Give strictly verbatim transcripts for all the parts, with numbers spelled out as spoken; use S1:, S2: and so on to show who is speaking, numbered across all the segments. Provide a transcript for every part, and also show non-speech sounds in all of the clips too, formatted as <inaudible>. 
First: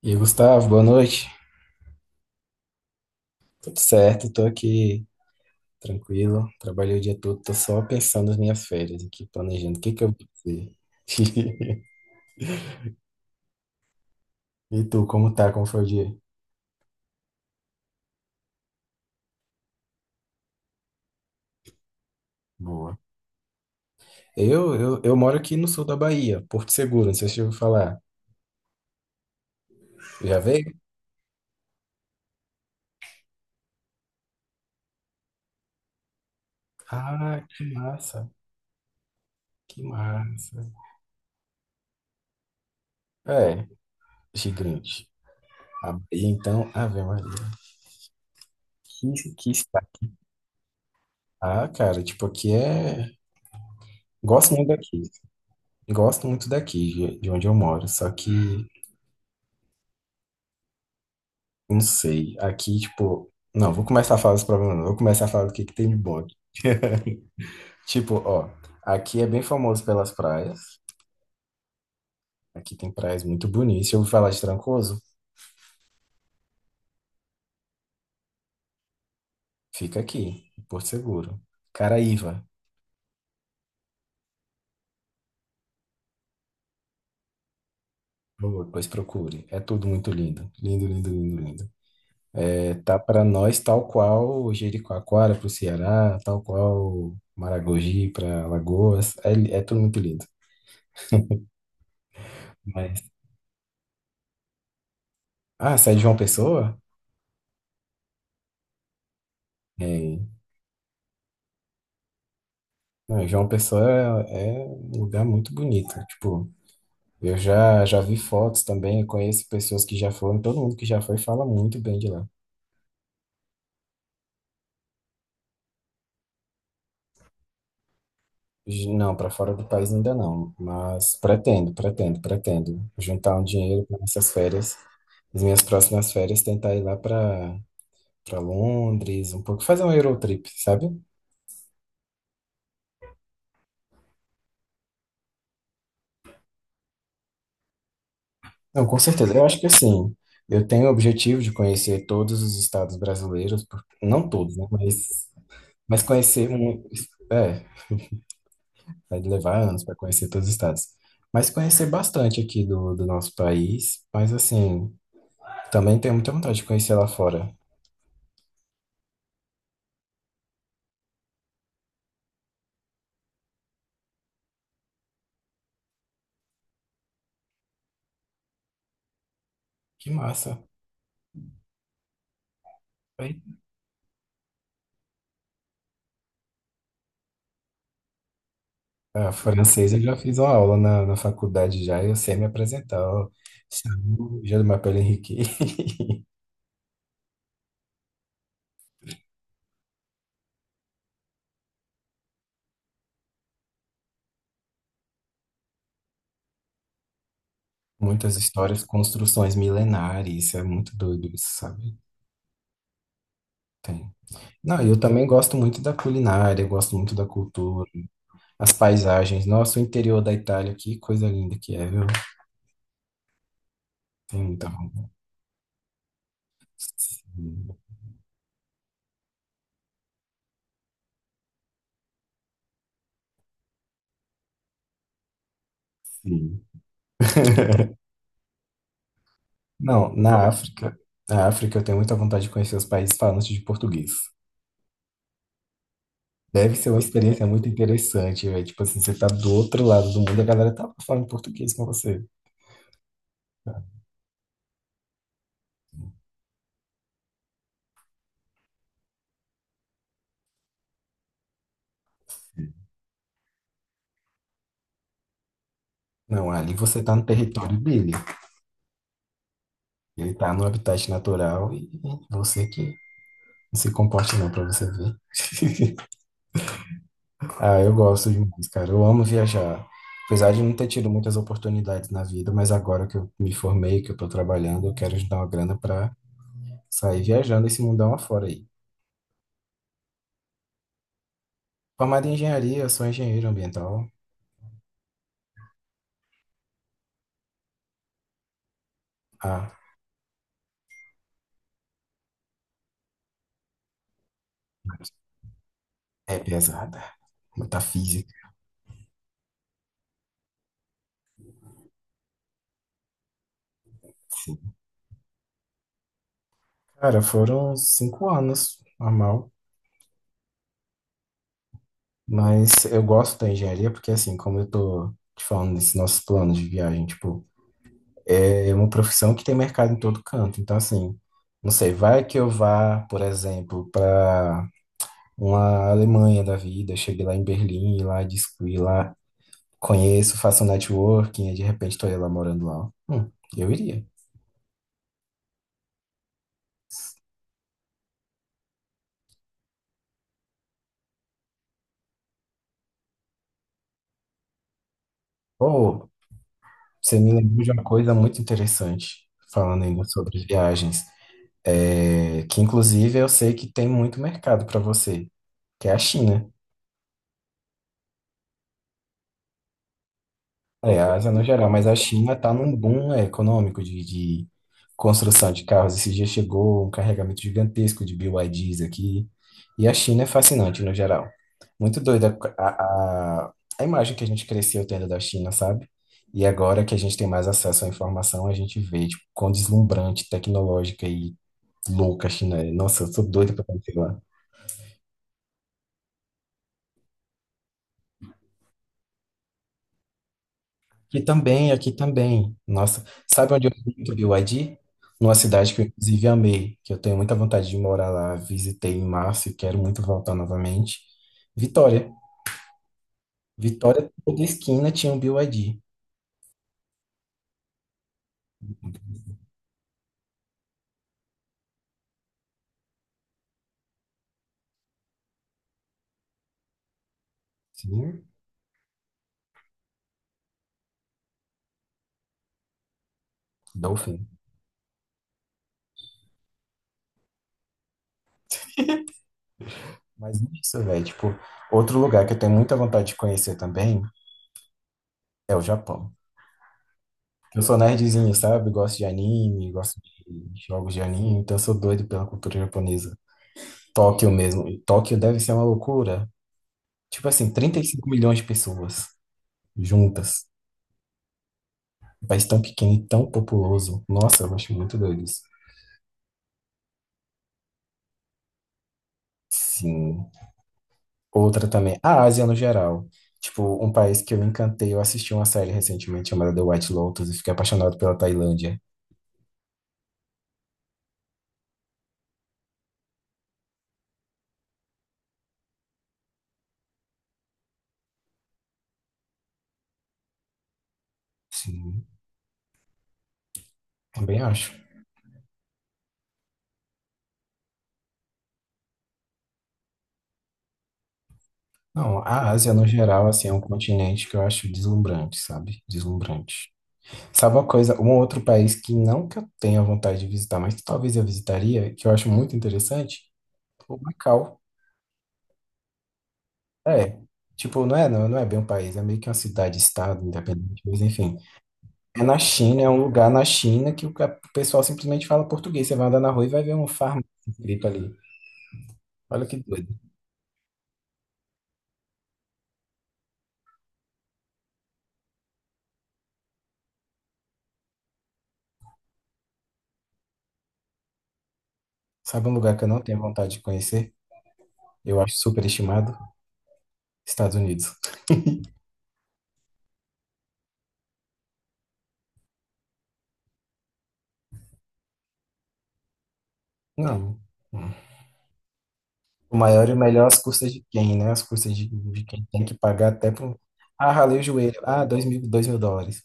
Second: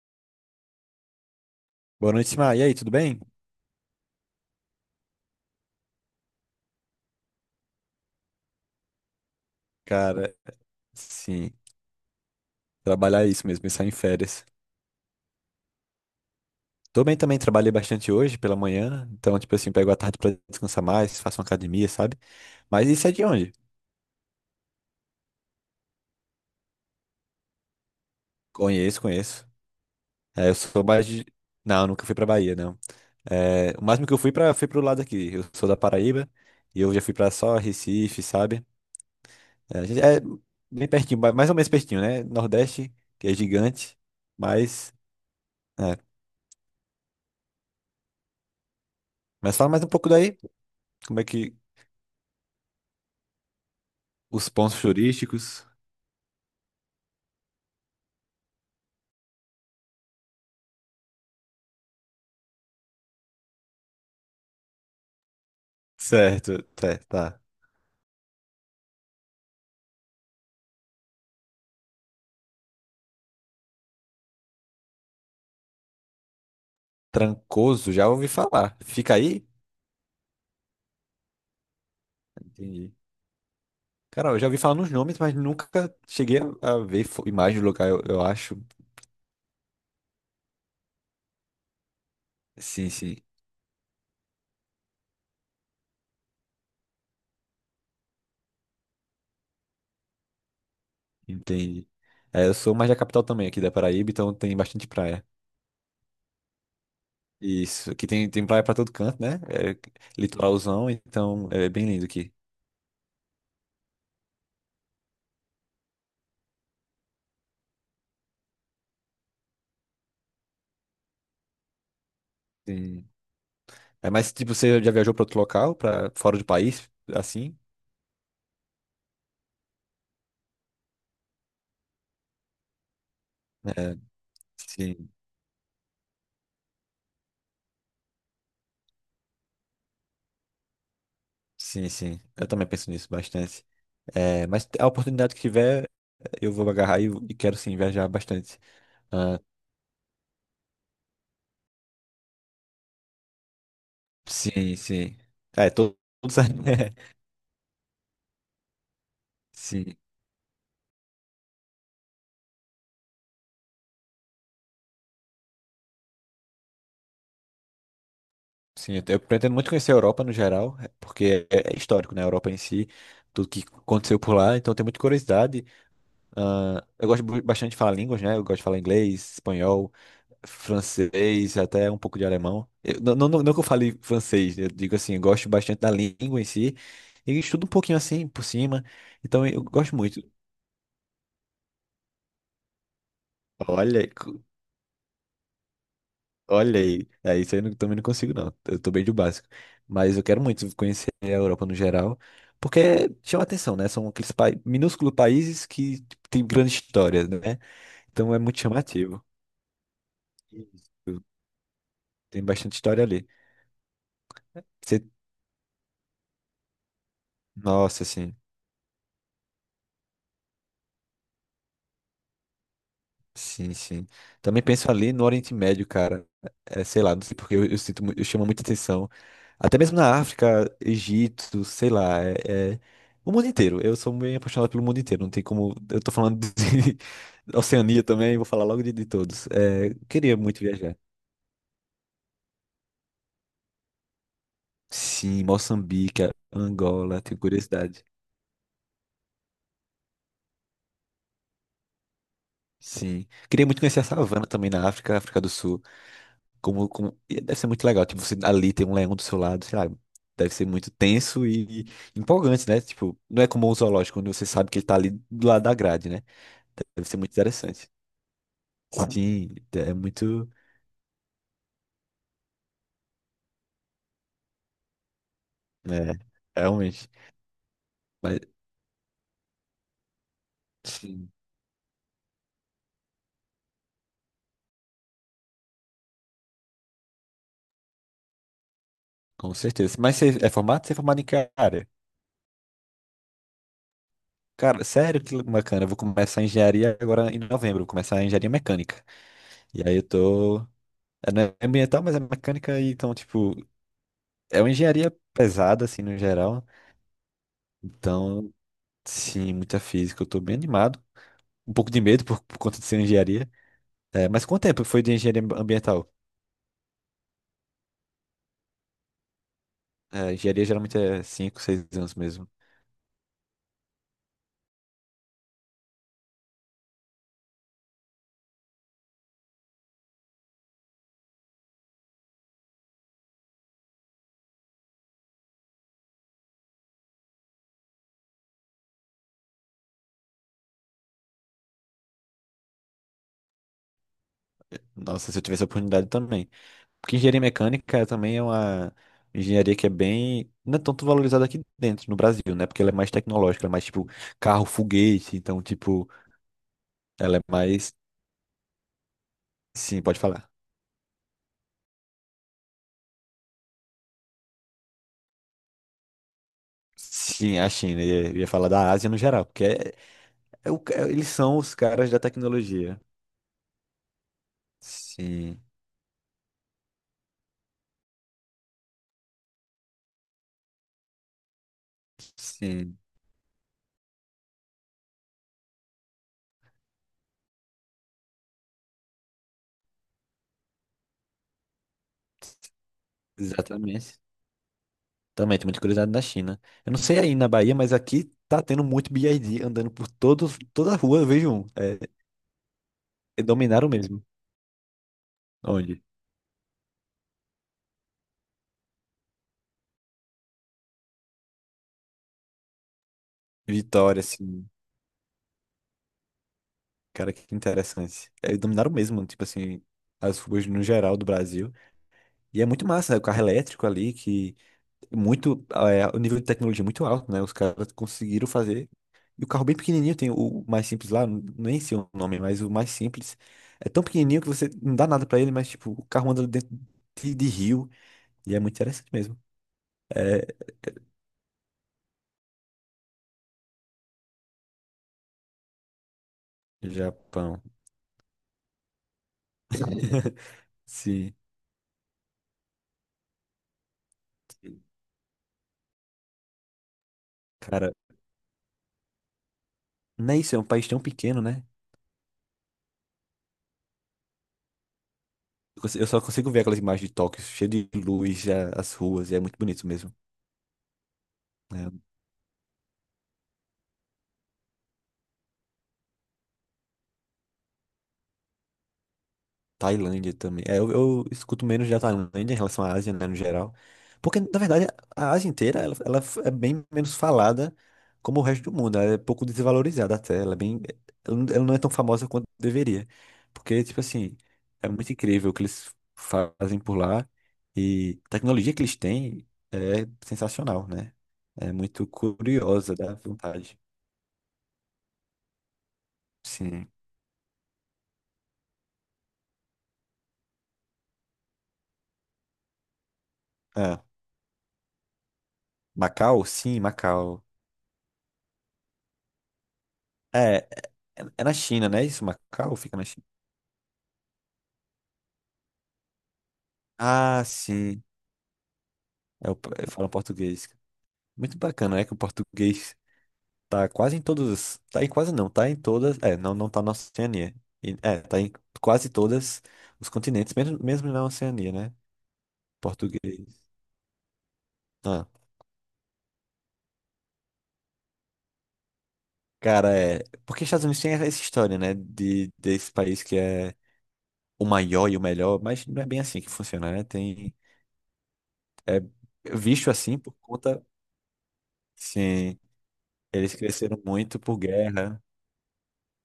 S1: E aí, Gustavo, boa noite.
S2: Boa noite, Simar. E aí, tudo bem?
S1: Tudo certo, tô aqui tranquilo. Trabalhei o dia todo, tô só pensando nas minhas férias aqui, planejando o que que eu vou
S2: Cara,
S1: fazer.
S2: sim,
S1: <laughs>
S2: trabalhar é isso mesmo, pensar em férias.
S1: E tu, como tá? Como foi o dia?
S2: Tô bem também, trabalhei bastante hoje pela manhã, então, tipo assim, pego a tarde pra descansar mais, faço uma academia, sabe? Mas
S1: Boa.
S2: isso é de onde?
S1: Eu, eu, eu moro aqui no sul da Bahia, Porto Seguro, não sei se eu ouviu falar.
S2: Conheço, conheço.
S1: Já
S2: É, eu
S1: veio?
S2: sou mais de. Não, nunca fui pra Bahia, não. É, o máximo que eu fui pra, foi pro lado aqui. Eu sou da Paraíba e eu já fui pra
S1: Ah,
S2: só
S1: que
S2: Recife,
S1: massa,
S2: sabe? É,
S1: que
S2: a gente- é
S1: massa.
S2: bem pertinho, ba- mais ou menos pertinho, né? Nordeste, que é
S1: É,
S2: gigante, mas,
S1: gigante. A
S2: é.
S1: Bahia, então, Ave Maria. Que, que
S2: Mas fala
S1: está.
S2: mais um pouco daí, como é que.
S1: Ah, cara, tipo, aqui é.
S2: Os
S1: Gosto muito
S2: pontos
S1: daqui.
S2: turísticos.
S1: Gosto muito daqui, de de onde eu moro. Só que. Não sei. Aqui, tipo. Não, vou começar a falar dos problemas, não. Vou começar a falar do que que tem de bom aqui.
S2: Certo, tá, tá.
S1: Tipo, ó. Aqui é bem famoso pelas praias. Aqui tem praias muito bonitas. Se eu ouvi falar de Trancoso,
S2: Trancoso, já ouvi falar. Fica aí?
S1: fica aqui, em Porto Seguro. Caraíva,
S2: Entendi. Cara, eu já ouvi falar nos nomes, mas nunca cheguei a a ver fo- imagem do lugar, eu, eu
S1: por
S2: acho.
S1: favor, depois procure. É tudo muito lindo. Lindo, lindo, lindo, lindo. É,
S2: Sim,
S1: tá
S2: sim,
S1: pra nós tal qual Jericoacoara pro Ceará, tal qual Maragogi pra Alagoas. É, é tudo muito lindo.
S2: entendi. É, eu sou mais da
S1: Mas.
S2: capital também, aqui da Paraíba, então tem bastante praia.
S1: Ah, sai de João Pessoa?
S2: Isso, aqui tem, tem praia pra todo canto, né? É
S1: É.
S2: litoralzão, então é bem lindo aqui.
S1: Não, João Pessoa é, é um lugar muito bonito. Tipo, eu já, já vi fotos também, conheço pessoas que já foram, todo mundo que já foi fala muito bem de lá.
S2: Sim. É, mas, tipo, você já viajou pra outro local, pra fora do país, assim?
S1: J- Não, para fora do país ainda não, mas pretendo, pretendo, pretendo juntar um dinheiro
S2: É,
S1: para essas férias,
S2: sim.
S1: as minhas próximas férias, tentar ir lá para para Londres, um pouco, fazer um Eurotrip, sabe?
S2: Sim, sim. Eu também penso nisso bastante. É, mas a oportunidade que tiver, eu vou agarrar e, e quero sim viajar bastante.
S1: Não, com certeza.
S2: Ah,
S1: Eu acho que assim, eu tenho o objetivo de conhecer todos os estados brasileiros, por- não todos, né?
S2: sim,
S1: Mas,
S2: sim. É, todo
S1: mas
S2: todo
S1: conhecer
S2: sabe.
S1: um.
S2: <laughs>
S1: É. Vai levar anos para
S2: Sim,
S1: conhecer todos os estados. Mas conhecer bastante aqui do, do nosso país. Mas assim, também tenho muita vontade de conhecer lá fora.
S2: sim. Eu, eu pretendo muito conhecer a Europa no geral, é, porque é, é histórico, né? A Europa em si, tudo que aconteceu por lá, então eu tenho muita curiosidade. Ah, eu gosto bu- bastante de falar línguas, né? Eu gosto de falar inglês, espanhol,
S1: Que massa.
S2: francês, até um pouco de alemão. Eu- não, não,
S1: Aí,
S2: não não que eu fale francês, eu digo assim, eu gosto bastante da língua em si e estudo um pouquinho assim por cima,
S1: a
S2: então eu
S1: francesa
S2: gosto
S1: eu já
S2: muito.
S1: fiz uma aula na, na faculdade já, eu sei me apresentar. Ó.
S2: Olha, aí, co-
S1: Salut, Je m'appelle Henrique. <laughs>
S2: olha aí, é, isso aí eu não- também não consigo não, eu tô bem do básico, mas eu quero muito conhecer a Europa no geral, porque chama atenção, né? São aqueles pa... minúsculos países que tipo, têm grande história, né? Então
S1: Muitas
S2: é muito
S1: histórias,
S2: chamativo.
S1: construções milenares, isso é
S2: Isso.
S1: muito doido, isso, sabe?
S2: Tem bastante história ali.
S1: Tem. Não, eu
S2: Você.
S1: também gosto muito da culinária, eu gosto muito da cultura,
S2: Nossa, assim.
S1: as paisagens. Nossa, o interior da Itália, que coisa linda que é, viu?
S2: Sim, sim.
S1: Tem
S2: Também
S1: muita
S2: penso ali no Oriente Médio, cara. É, sei lá, não sei porque eu, eu
S1: vontade.
S2: sinto, mu- eu chamo muita atenção. Até mesmo na África, Egito, sei lá, é, é- o mundo inteiro. Eu sou bem apaixonado pelo mundo inteiro. Não tem como. Eu tô falando
S1: Sim.
S2: de <laughs>
S1: <laughs>
S2: Oceania também, vou falar logo de, de todos. É,
S1: Não,
S2: queria
S1: na
S2: muito viajar.
S1: África, na África eu tenho muita vontade de conhecer os países falantes de português.
S2: Sim, Moçambique,
S1: Deve ser uma
S2: Angola, tenho
S1: experiência muito
S2: curiosidade.
S1: interessante, velho. Tipo assim, você tá do outro lado do mundo, a galera tá falando português com você.
S2: Sim. Queria muito conhecer a savana também na África, África do Sul. Como, como... e Deve ser muito legal. Tipo, você ali tem um leão do seu lado, sei lá, deve ser muito tenso e, e empolgante, né? Tipo, não é como um zoológico, onde você sabe que ele tá ali do lado da grade, né?
S1: Não, ali você
S2: Deve
S1: tá
S2: ser
S1: no
S2: muito
S1: território
S2: interessante.
S1: dele.
S2: Sim, é
S1: Ele
S2: muito.
S1: tá no habitat natural e você que não se comporta não pra você ver. <laughs>
S2: É, realmente.
S1: Ah, eu gosto
S2: Mas,
S1: demais, cara. Eu amo viajar. Apesar de não ter tido
S2: sim,
S1: muitas oportunidades na vida, mas agora que eu me formei, que eu tô trabalhando, eu quero juntar uma grana pra sair viajando esse mundão afora aí.
S2: com certeza. Mas você é formado? Você é formado em que área?
S1: Formado em engenharia, sou engenheiro ambiental.
S2: Cara, sério, que bacana. Eu vou começar a engenharia agora em novembro. Vou começar a engenharia mecânica.
S1: Ah,
S2: E aí eu tô. É, não é ambiental, mas é mecânica. E então, tipo, é uma engenharia pesada, assim, no
S1: é
S2: geral.
S1: pesada. Muita física.
S2: Então, sim, muita física. Eu tô bem animado. Um pouco de medo por, por conta de ser engenharia. É, mas quanto
S1: Sim.
S2: tempo foi de engenharia ambiental?
S1: Cara, foram cinco anos, normal.
S2: É, engenharia geralmente é cinco seis anos mesmo.
S1: Mas eu gosto da engenharia porque, assim, como eu tô te falando desses nossos planos de viagem, tipo, é uma profissão que tem mercado em todo canto. Então, assim, não sei, vai que eu vá, por exemplo, para uma Alemanha da vida, chegue lá em Berlim e lá discuti lá, conheço, faço um networking, e de repente estou ela morando lá. Hum, eu iria.
S2: Nossa, se eu tivesse a oportunidade também. Porque engenharia mecânica também é uma engenharia que é bem. Não é tanto valorizada aqui dentro, no Brasil, né? Porque ela é mais tecnológica, ela é mais tipo carro, foguete. Então, tipo,
S1: Ou você me
S2: ela é
S1: lembrou de uma
S2: mais.
S1: coisa muito interessante, falando
S2: Sim,
S1: ainda
S2: pode
S1: sobre
S2: falar.
S1: viagens, é, que inclusive eu sei que tem muito mercado para você, que é a China.
S2: Sim, a China. Eu ia eu ia falar da Ásia no geral, porque é- é o-
S1: É,
S2: é-
S1: a
S2: eles
S1: Ásia no
S2: são
S1: geral,
S2: os
S1: mas a
S2: caras da
S1: China está num
S2: tecnologia.
S1: boom é, econômico de, de construção de
S2: Sim.
S1: carros. Esse dia chegou um carregamento gigantesco de B Y Ds aqui. E a China é fascinante no geral. Muito doida a,
S2: Sim,
S1: a, a imagem que a gente cresceu tendo da China, sabe? E agora que a gente tem mais acesso à informação, a gente vê, tipo, quão deslumbrante, tecnológica e louca a China é. Nossa, eu sou doido pra conhecer lá.
S2: exatamente. Também tem muita curiosidade da China. Eu não sei aí na Bahia, mas aqui tá tendo muito B Y D andando por todo, toda a rua,
S1: Aqui
S2: eu vejo um.
S1: também, aqui
S2: É,
S1: também. Nossa,
S2: é,
S1: sabe onde eu
S2: dominaram
S1: fui muito B
S2: mesmo.
S1: Y D Numa cidade que eu,
S2: Onde?
S1: inclusive, amei, que eu tenho muita vontade de morar lá. Visitei em março e quero muito voltar novamente. Vitória. Vitória,
S2: Vitória,
S1: toda
S2: assim.
S1: esquina tinha um B Y D.
S2: Cara, que interessante. É, dominaram mesmo, tipo assim, as ruas no geral do Brasil. E é muito massa, né? O carro elétrico ali, que muito, é, o nível de tecnologia é muito alto, né? Os caras
S1: Sim,
S2: conseguiram fazer. E o carro bem pequenininho, tem o mais simples lá, n- nem sei o nome, mas o mais simples é tão
S1: Dolphin.
S2: pequenininho que você não dá nada pra ele, mas tipo, o carro anda dentro de, de rio e é muito interessante mesmo.
S1: Mas
S2: É,
S1: isso, velho. Tipo, outro lugar que eu tenho muita vontade de conhecer também é o Japão.
S2: Japão.
S1: Eu sou nerdzinho, sabe? Gosto de anime, gosto
S2: <laughs>
S1: de jogos de
S2: Sim,
S1: anime, então eu sou doido pela cultura japonesa. Tóquio mesmo. E Tóquio deve ser uma loucura. Tipo assim, trinta e
S2: cara,
S1: cinco milhões de pessoas
S2: não é
S1: juntas.
S2: isso, é um país tão pequeno, né?
S1: Um país tão pequeno e tão populoso. Nossa, eu acho muito doido isso.
S2: Eu conse- eu só consigo ver aquelas imagens de Tóquio, cheio de luz, a- as ruas, e é muito bonito mesmo.
S1: Sim. Outra
S2: Né?
S1: também, a Ásia no geral. Tipo, um país que eu me encantei, eu assisti uma série recentemente chamada The White Lotus e fiquei apaixonado pela Tailândia.
S2: Tailândia também. É, eu, eu escuto menos da Tailândia em relação à Ásia, né, no geral. Porque, na verdade, a Ásia inteira, ela, ela é bem menos falada como o resto do mundo. Ela é pouco desvalorizada até. Ela é bem, ela não ela não é tão
S1: Sim,
S2: famosa quanto deveria. Porque, tipo assim,
S1: também acho.
S2: é muito incrível o que eles fazem por lá. E a tecnologia que eles têm é sensacional, né? É muito
S1: Não, a Ásia no
S2: curiosa, dá
S1: geral, assim, é um
S2: vontade.
S1: continente que eu acho deslumbrante, sabe? Deslumbrante.
S2: Sim.
S1: Sabe uma coisa, um outro país que não que eu tenha vontade de visitar, mas que talvez eu visitaria, que eu acho muito interessante, o
S2: É.
S1: Macau.
S2: Macau? Sim,
S1: É,
S2: Macau.
S1: tipo, não é, não, não é bem um país, é meio que uma cidade-estado
S2: É,
S1: independente,
S2: é
S1: mas enfim.
S2: é na China, né?
S1: É
S2: Isso,
S1: na
S2: Macau
S1: China, é um
S2: fica na China.
S1: lugar na China que o ca- o pessoal simplesmente fala português. Você vai andar na rua e vai ver um farmácia
S2: Ah,
S1: escrito
S2: sim.
S1: ali. Olha que
S2: Eu, eu
S1: doido.
S2: falo português. Muito bacana, é que o português tá quase em todas. Tá em quase não, tá em todas. É, não, não tá na Oceania. E- É, tá em quase todas os continentes, mesmo, mesmo na Oceania, né?
S1: Sabe um lugar que eu não tenho vontade de
S2: Português.
S1: conhecer? Eu
S2: Ah,
S1: acho superestimado. Estados Unidos.
S2: cara, é. Porque Estados Unidos tem essa história, né? De, desse país que é o maior e o melhor, mas não é bem assim que funciona, né?
S1: Não.
S2: Tem. É
S1: O maior
S2: visto
S1: e o
S2: assim
S1: melhor
S2: por
S1: às custas
S2: conta.
S1: de quem, né? Às custas de, de quem
S2: Sim.
S1: tem que pagar até
S2: Eles
S1: pro.
S2: cresceram
S1: Ah,
S2: muito
S1: ralei o
S2: por
S1: joelho. Ah,
S2: guerra.
S1: dois mil, dois mil dólares.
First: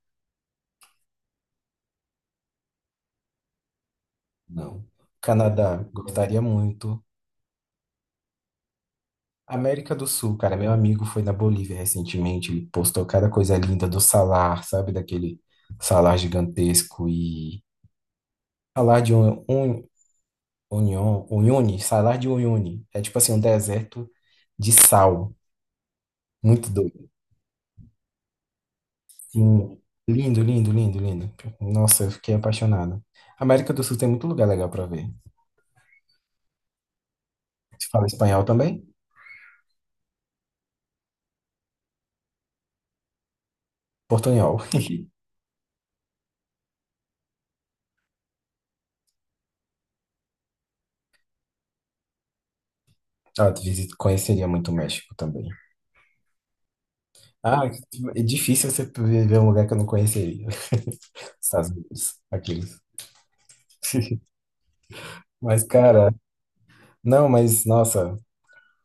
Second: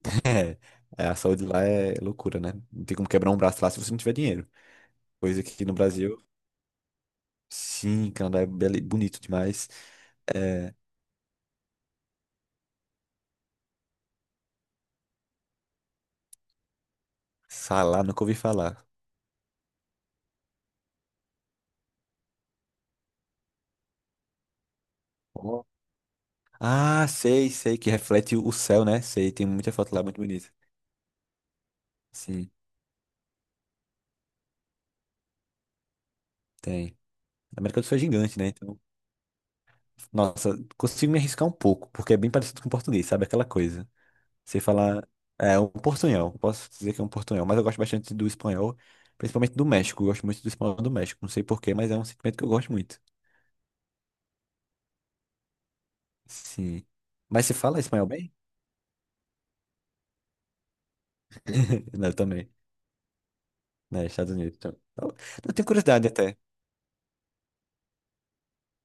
S2: <laughs> É, a saúde lá é loucura, né? Não tem como quebrar um braço lá se você não tiver dinheiro.
S1: Não.
S2: Coisa que aqui no
S1: Canadá,
S2: Brasil,
S1: gostaria muito.
S2: sim, Canadá é beli- bonito demais.
S1: América do Sul, cara, meu
S2: É,
S1: amigo foi na Bolívia recentemente, ele postou cada coisa linda do salar, sabe? Daquele salar gigantesco e...
S2: Salá, nunca ouvi falar.
S1: Salar de un... un- União, Uyuni, salar de Uyuni. É tipo assim, um deserto de sal.
S2: Ó.
S1: Muito
S2: Ah,
S1: doido.
S2: sei, sei, que reflete o céu, né? Sei, tem muita
S1: Sim.
S2: foto lá muito
S1: Lindo,
S2: bonita.
S1: lindo, lindo, lindo. Nossa, eu fiquei
S2: Sim,
S1: apaixonado. América do Sul tem muito lugar legal para ver.
S2: tem. A América do
S1: Você
S2: Sul é
S1: fala
S2: gigante,
S1: espanhol
S2: né? Então,
S1: também?
S2: nossa, consigo me arriscar um pouco, porque é bem parecido com o português, sabe? Aquela coisa.
S1: Portunhol.
S2: Sei
S1: <laughs>
S2: falar. É um portunhol. Posso dizer que é um portunhol. Mas eu gosto bastante do espanhol, principalmente do México. Eu gosto muito do espanhol do México. Não sei porquê, mas é um sentimento que eu gosto muito.
S1: Ah, tu visita- conheceria muito o México também.
S2: Sim. Mas você
S1: Ah,
S2: fala espanhol
S1: é
S2: bem?
S1: difícil você ver um lugar que eu não conheceria. <laughs> Estados
S2: <laughs> Não, eu
S1: Unidos,
S2: também.
S1: aqueles.
S2: Né,
S1: <laughs>
S2: Estados Unidos. Então. Eu eu
S1: Mas,
S2: tenho curiosidade
S1: cara,
S2: até.
S1: não, mas, nossa,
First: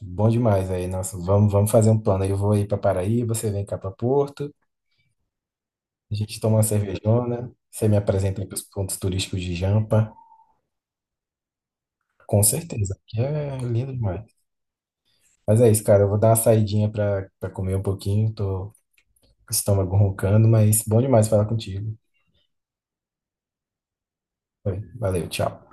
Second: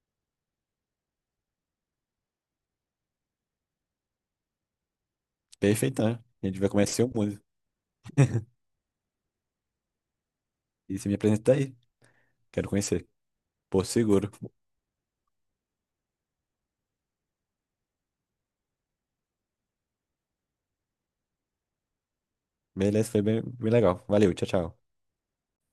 S1: bom demais aí. Nossa, vamos, vamos fazer um plano. Eu vou aí para Paraíba, você vem cá para Porto,
S2: Perfeito,
S1: a
S2: né?
S1: gente
S2: A
S1: toma
S2: gente
S1: uma
S2: vai conhecer o mundo.
S1: cervejona, você me apresenta aí para os pontos turísticos de Jampa.
S2: E você me apresenta aí.
S1: Com
S2: Quero
S1: certeza,
S2: conhecer.
S1: aqui é
S2: Porto
S1: lindo demais.
S2: Seguro.
S1: Mas é isso, cara. Eu vou dar uma saidinha pra, pra comer um pouquinho. Tô com o estômago roncando, mas bom demais falar contigo.
S2: Beleza, foi bem, bem legal. Valeu, tchau, tchau.
S1: Foi, valeu, tchau.